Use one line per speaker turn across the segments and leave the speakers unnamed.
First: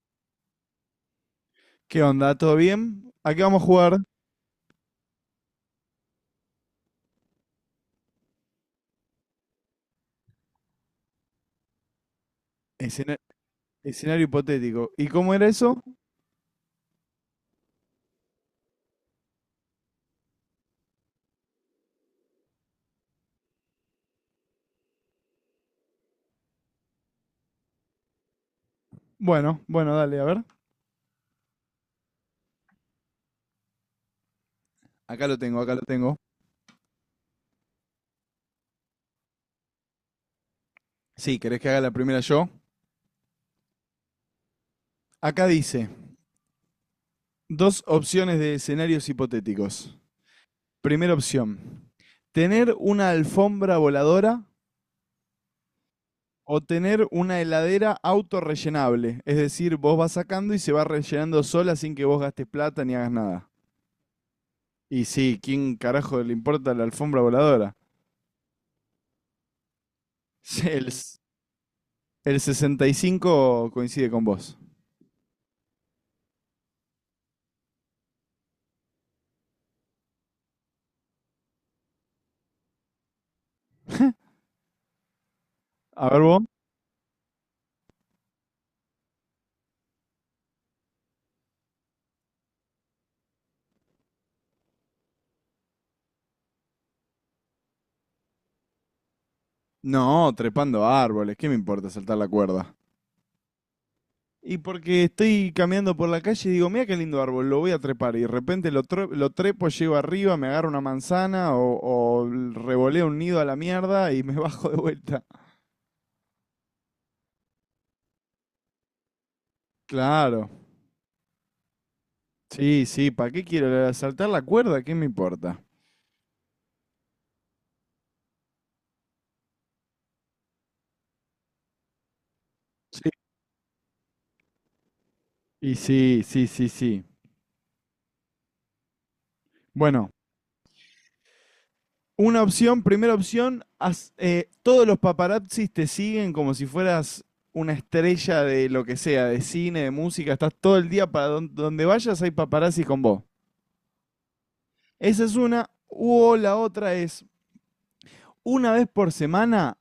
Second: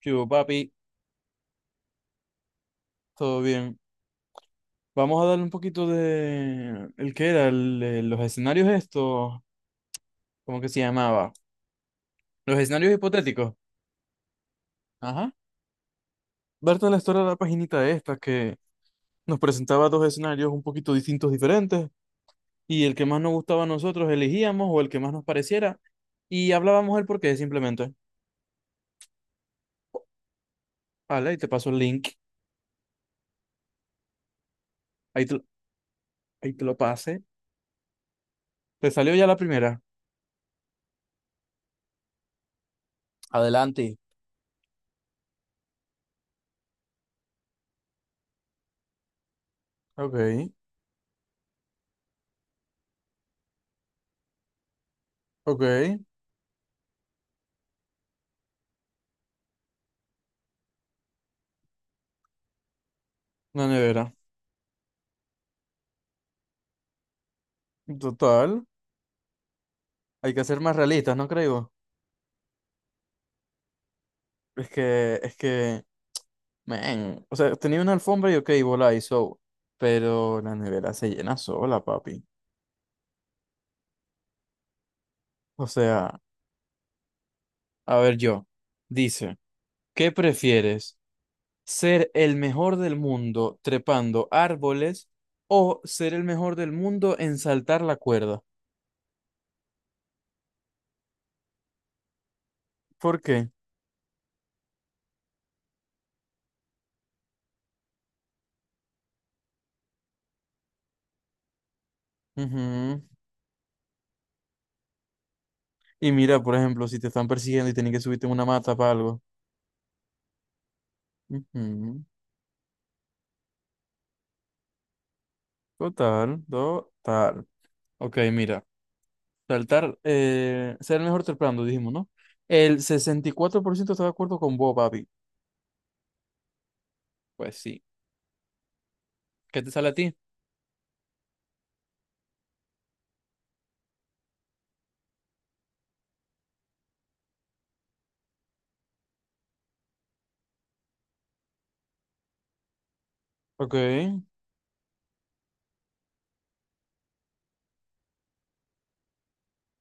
¿Qué hubo, papi?
¿Qué onda? ¿Todo bien?
Todo
Aquí vamos a
bien.
jugar
Vamos a darle un poquito de... ¿El qué era? Los escenarios estos. ¿Cómo que se llamaba? Los escenarios
escena-
hipotéticos.
escenario hipotético. ¿Y
Ajá.
cómo era eso?
Berta la historia de la paginita esta que nos presentaba dos escenarios un poquito distintos, diferentes, y el que más nos gustaba a nosotros elegíamos o el que más nos pareciera, y hablábamos el porqué simplemente.
Bueno, bueno, dale, a ver.
Vale, y te paso el link. Ahí
Acá
te,
lo
lo-
tengo, acá lo tengo.
ahí te lo pasé. ¿Te salió ya la primera?
Sí, ¿querés que haga la primera yo?
Adelante.
Acá dice, dos opciones de escenarios hipotéticos.
Ok,
Primera opción, tener una alfombra voladora
ok.
o tener una heladera autorrellenable. Es decir, vos vas sacando y se va rellenando sola sin que vos gastes plata ni hagas nada.
Una nevera.
Y sí, ¿quién carajo le importa la alfombra voladora?
Total. Hay que ser más
El,
realistas, ¿no creo?
El 65 coincide con vos.
Es que, man, o sea, tenía una alfombra y ok, volá y so, pero la nevera se llena sola, papi. O
A
sea,
ver vos.
a ver yo, dice, ¿qué prefieres? ¿Ser el mejor del mundo trepando árboles o ser el mejor del mundo en saltar la cuerda?
No, trepando árboles, ¿qué me importa saltar la cuerda?
¿Por qué?
Y porque estoy caminando por la calle y digo, mira qué lindo árbol, lo voy a trepar. Y de repente lo trepo, llego arriba, me agarro una manzana o
Ujú.
revoleo un nido a la mierda y me bajo de vuelta.
Y mira, por ejemplo, si te están persiguiendo y tienen que subirte en una mata para algo.
Claro.
Ujú.
Sí, sí, ¿para qué quiero saltar la cuerda? ¿Qué me importa?
Total, total. Ok, mira. Saltar, ser el mejor trepando, dijimos, ¿no? El
Sí.
64% está de acuerdo con vos, papi.
Y sí, sí, sí, sí.
Pues sí. ¿Qué te sale a
Bueno,
ti?
una opción, primera opción, todos los paparazzis te siguen como si fueras una estrella de lo que sea, de cine, de música, estás todo el día para donde vayas hay paparazzis con vos.
Ok,
Esa es una, o la otra es una vez por semana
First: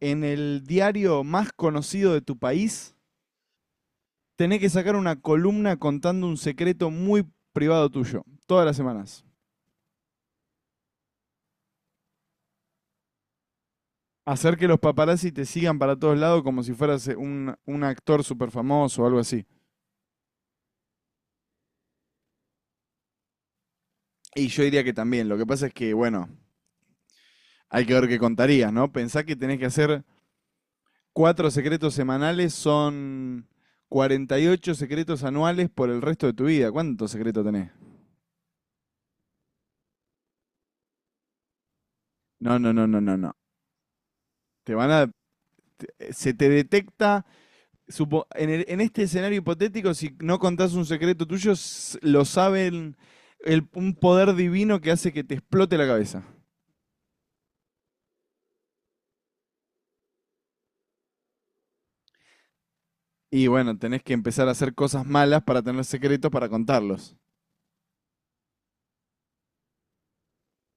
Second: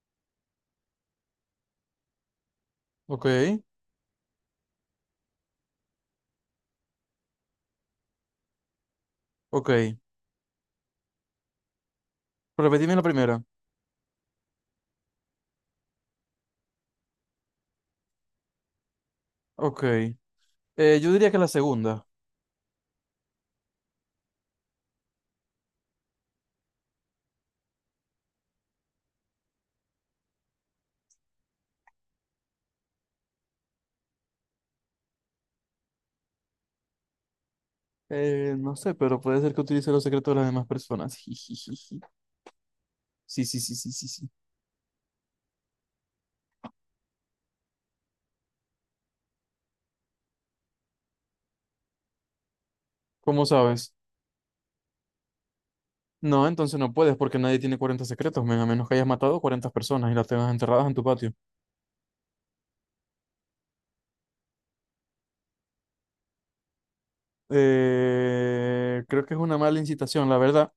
en el diario más conocido de tu país,
ok,
tenés que sacar una columna contando un secreto muy privado tuyo, todas las semanas.
ok. Repetime la primera.
Hacer que los paparazzi te sigan para todos lados como si fueras un actor súper famoso o algo así.
Ok. Yo diría que la segunda.
Y yo diría que también. Lo que pasa es que, bueno, hay que ver qué contarías, ¿no? Pensá que tenés que hacer cuatro secretos semanales, son 48 secretos anuales por el resto de tu vida. ¿Cuántos secretos tenés?
No sé, pero puede ser que utilice los secretos de las demás personas. Jijijiji.
No, no, no, no, no, no.
Sí, sí, sí, sí, sí, sí.
Te van a. Se te detecta. En este escenario hipotético, si no contás un secreto tuyo, lo saben.
¿Cómo
el-
sabes?
un poder divino que hace que te explote la cabeza.
No, entonces no puedes porque nadie tiene 40 secretos, men, a menos que hayas matado 40 personas y las tengas enterradas en tu patio.
Y bueno, tenés que empezar a hacer cosas malas para tener secretos para contarlos.
Creo que es una mala incitación, la verdad.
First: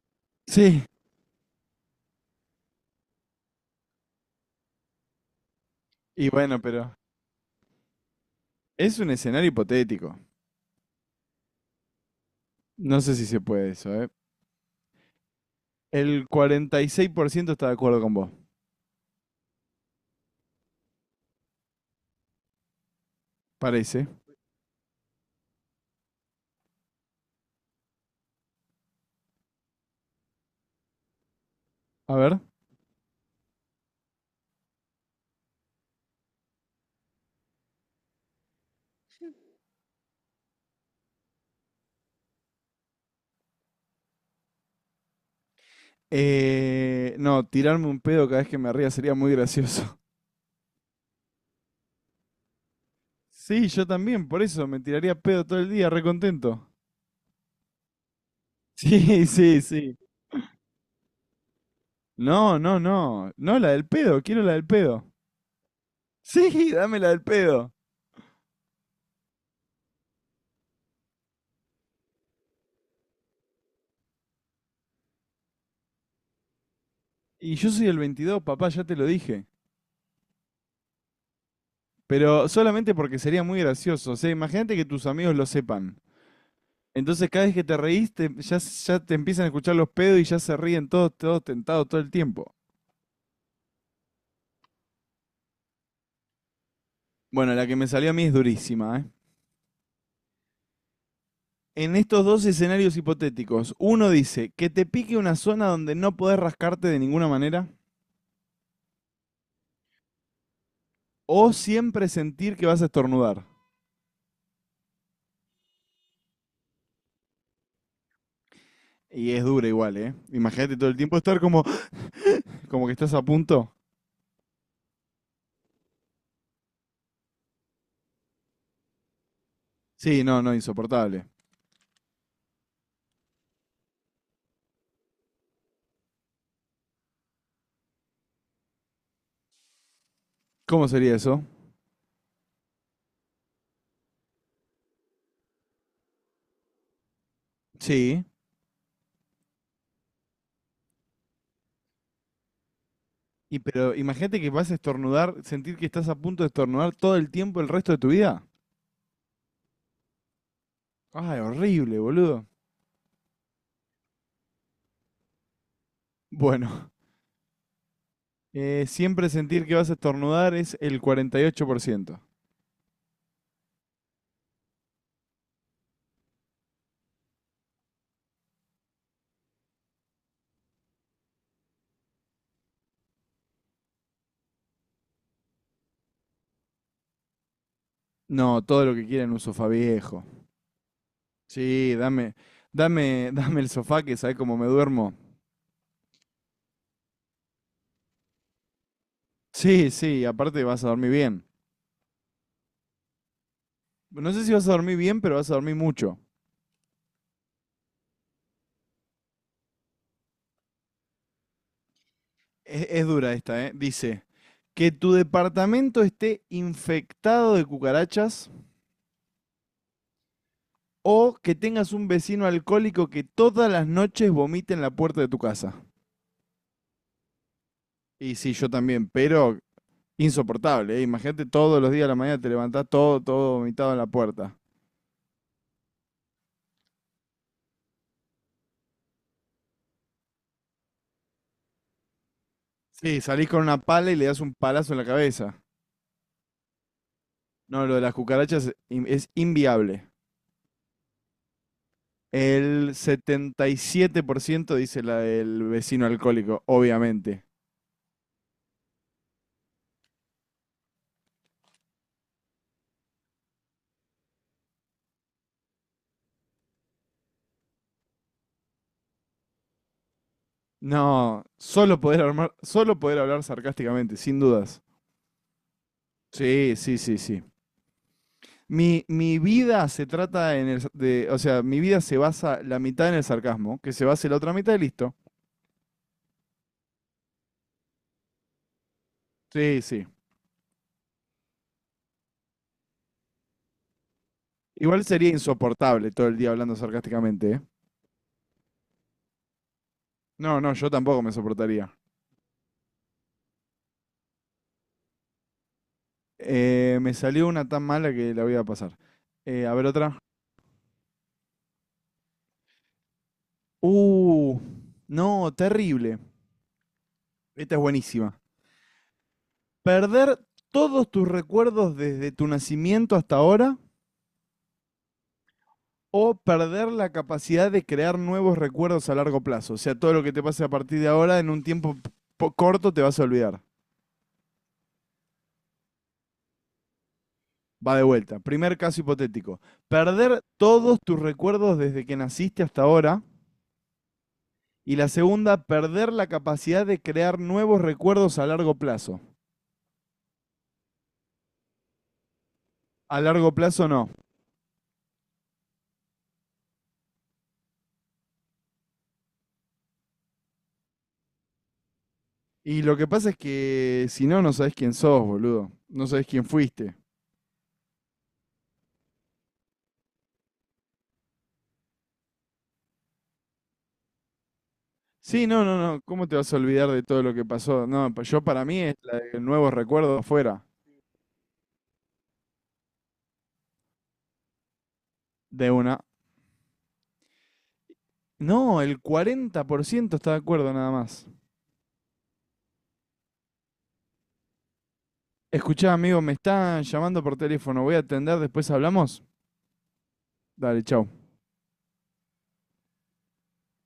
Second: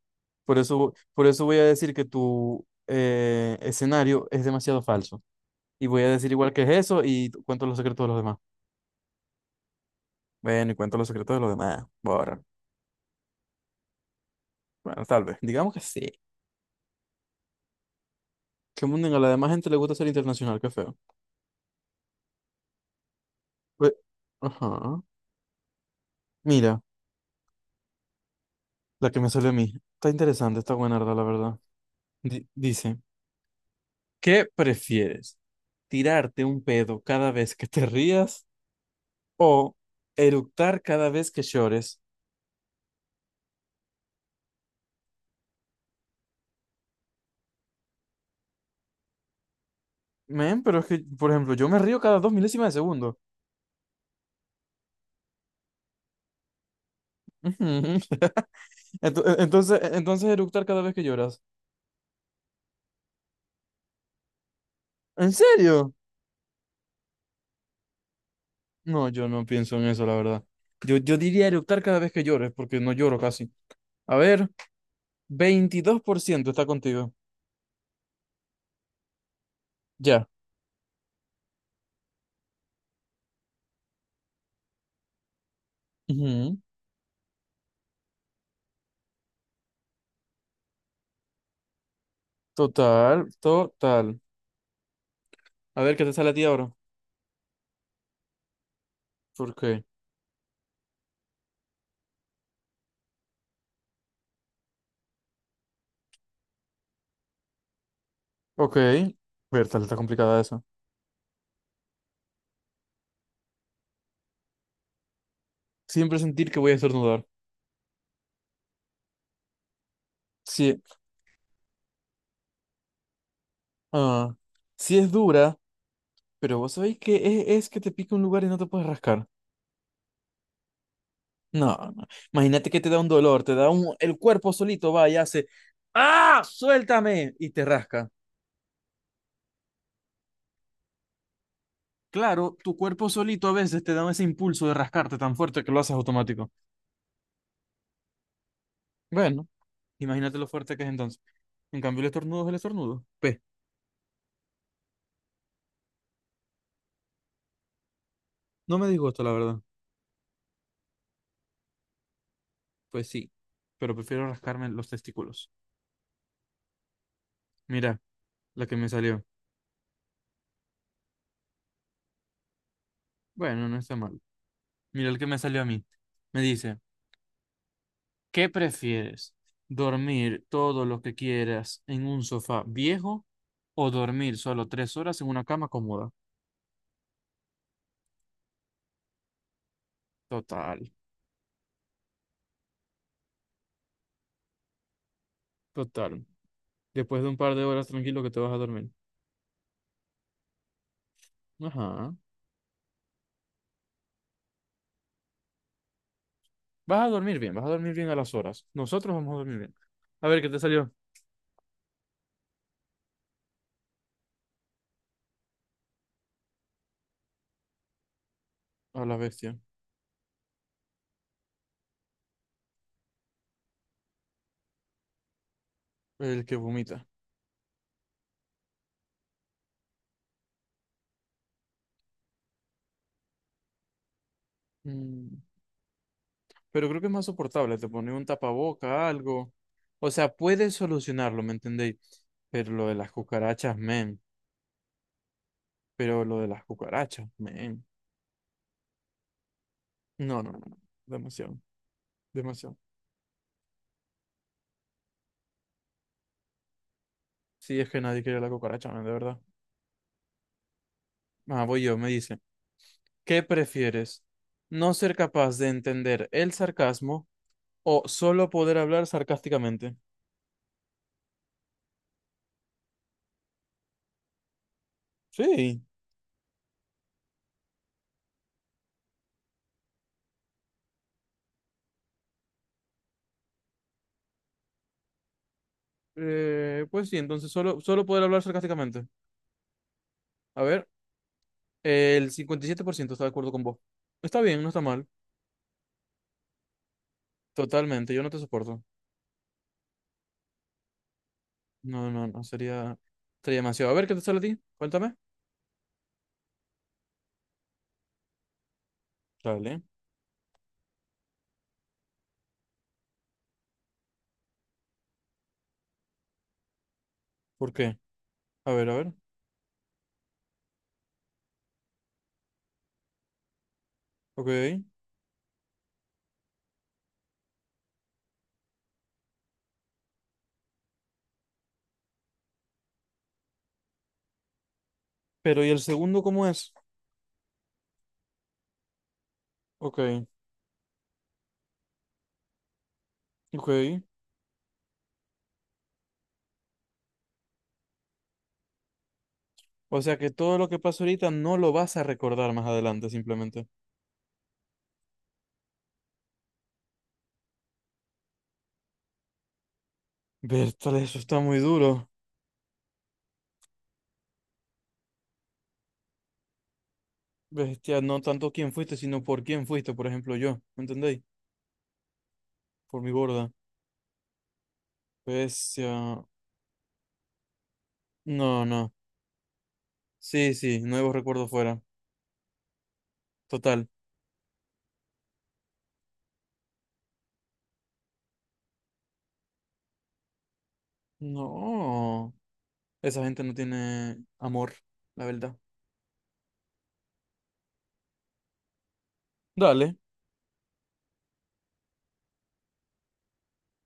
Por
Sí.
eso, por eso voy a decir que tu escenario es demasiado falso. Y voy a
Y
decir igual
bueno,
que es
pero.
eso y cuento los secretos de los demás.
Es un escenario hipotético.
Bueno, y cuento los secretos de los demás. Borra.
No sé si se puede eso, ¿eh?
Bueno, tal vez. Digamos que sí.
El 46% está de acuerdo con vos,
Que mundo a la demás gente le gusta ser internacional, qué feo. Pues,
parece.
ajá. Mira, la que me salió a mí. Está interesante, está buena, la verdad.
A ver.
Dice, ¿qué prefieres? ¿Tirarte un pedo cada vez que te rías? ¿O eructar cada vez que llores?
No, tirarme un pedo cada vez que me ría sería muy gracioso.
Men, pero es que, por ejemplo, yo me río cada 2 milésimas de segundo.
Sí, yo también, por eso me tiraría pedo todo el día, recontento.
Ujú. Ento-
Sí,
e-,
sí,
Entonces, e-,
sí.
entonces eructar cada vez que lloras.
No, no, no. No, la del pedo, quiero la del pedo.
¿En serio?
Sí, dame la del pedo.
No, yo no pienso en eso, la verdad. Yo diría eructar cada vez que llores, porque no lloro casi. A ver, 22% está contigo.
Y yo soy el 22, papá, ya te lo dije.
Ya.
Pero solamente porque sería muy gracioso. O sea, imagínate que tus amigos lo sepan.
Ujú.
Entonces cada vez que te reís, ya te empiezan a escuchar los pedos y ya se ríen todos, todos tentados todo el tiempo.
Total, total. A ver, ¿qué te sale a ti ahora?
Bueno, la que me salió a mí es durísima, ¿eh?
¿Por qué?
En estos dos escenarios hipotéticos, uno dice que te pique una zona donde no podés rascarte de ninguna manera
Ok. Bertal, está complicada esa.
o siempre sentir que vas a estornudar.
Siempre sentir que voy a estornudar.
Y es dura igual, ¿eh? Imagínate
Sí.
todo el tiempo estar como que estás a punto.
Ah, sí es dura, pero vos sabéis que es que te pica un lugar y no te puedes rascar.
Sí, no, no, insoportable.
No, no. Imagínate que te da un dolor, te da un... El cuerpo solito va y hace... ¡Ah! ¡Suéltame! Y te rasca.
¿Cómo sería eso?
Claro, tu cuerpo solito a veces te da ese impulso de rascarte tan fuerte que lo haces automático.
Sí.
Bueno, imagínate lo fuerte que es entonces. En cambio, el estornudo es el estornudo. P.
Y pero imagínate que vas a estornudar, sentir que estás a punto de estornudar todo el tiempo el resto de tu vida.
No me digo esto, la verdad.
Ay, horrible, boludo.
Pues sí, pero prefiero rascarme los testículos.
Bueno,
Mira, la que me salió.
siempre sentir que vas a estornudar es el 48%.
Bueno, no está mal. Mira el que me salió a mí. Me dice... ¿Qué prefieres? ¿Dormir todo lo que quieras en un sofá viejo o dormir solo 3 horas en una cama cómoda?
No, todo lo que quieran, un sofá viejo.
Total,
Sí, dame, dame, dame el sofá que sabes cómo me duermo.
total. Después de un par de horas tranquilo que te vas a dormir.
Sí, sí, aparte vas a dormir bien.
Ajá.
No sé si vas a dormir bien, pero vas a dormir mucho.
Vas a dormir bien, vas a dormir bien a las horas. Nosotros vamos a dormir bien. A ver, ¿qué te salió?
Es dura esta, ¿eh? Dice, que tu departamento esté infectado de cucarachas
A la bestia.
o que tengas un vecino alcohólico que todas las noches vomite en la puerta de tu casa.
El que vomita.
Y sí, yo también, pero insoportable, ¿eh? Imagínate todos los días a la mañana te levantás todo, todo vomitado en la puerta.
Mm, Pero creo que es más soportable. Te pone un tapaboca, algo. O sea, puedes solucionarlo, ¿me entendéis? Pero lo de las
Sí, salís con
cucarachas,
una pala y
men.
le das un palazo en la cabeza.
Pero lo de las cucarachas, men.
No, lo de las cucarachas es es inviable.
No, no, no, no. Demasiado, demasiado.
El 77% dice la del vecino alcohólico, obviamente.
Sí, es que nadie quiere la cucaracha, man, de verdad. Ah, voy yo, me dice. ¿Qué prefieres? ¿No ser capaz de entender el sarcasmo o solo poder hablar sarcásticamente?
No, solo poder hablar sarcásticamente, sin dudas.
Sí.
Sí, sí, sí, sí. Mi vida se trata en el, sa- de, o sea, mi vida se basa la mitad en el sarcasmo, que se basa la otra mitad y listo.
Pues sí, entonces solo poder hablar sarcásticamente.
Sí, sí.
A ver, el 57% está de acuerdo con vos. Está bien, no está
Igual
mal.
sería insoportable todo el día hablando sarcásticamente, ¿eh?
Totalmente, yo no te soporto.
No, no, yo tampoco me soportaría.
No, no, no, sería demasiado. A ver, ¿qué te sale a ti? Cuéntame.
Me salió una tan mala que la voy a pasar. A
Dale.
ver otra. Uh, no, terrible.
¿Por
Esta es
qué?
buenísima.
A ver, a ver.
Perder todos tus recuerdos desde tu nacimiento hasta ahora
Ok.
o perder la capacidad de crear nuevos recuerdos a largo plazo. O sea, todo lo que te pase a partir de ahora en un tiempo corto te vas a olvidar.
Pero, ¿y el segundo cómo es?
Va de vuelta. Primer caso hipotético.
Ok,
Perder todos tus recuerdos desde que naciste hasta ahora.
ok.
Y la segunda, perder la capacidad de crear nuevos recuerdos a largo plazo.
O sea que todo lo que pasó ahorita no lo vas a recordar más adelante,
A largo
simplemente.
plazo no.
Bertale, eso está muy duro.
Y lo que pasa es que si no, no sabes quién sos, boludo. No sabes quién fuiste.
Bestia, no tanto quién fuiste, sino por quién fuiste, por ejemplo, yo. ¿Me entendéis? Por mi borda.
Sí, no, no, no.
Bestia.
¿Cómo te vas a olvidar de todo lo que pasó? No, pues yo
No,
para mí
no.
es la de nuevos recuerdos
Sí,
afuera.
sí, nuevos recuerdos fuera. Total.
De una. No, el 40% está de acuerdo nada más.
No. Esa gente no tiene amor, la verdad.
Escuchá, amigo, me están llamando por teléfono. Voy a atender, después hablamos.
Dale.
Dale, chao.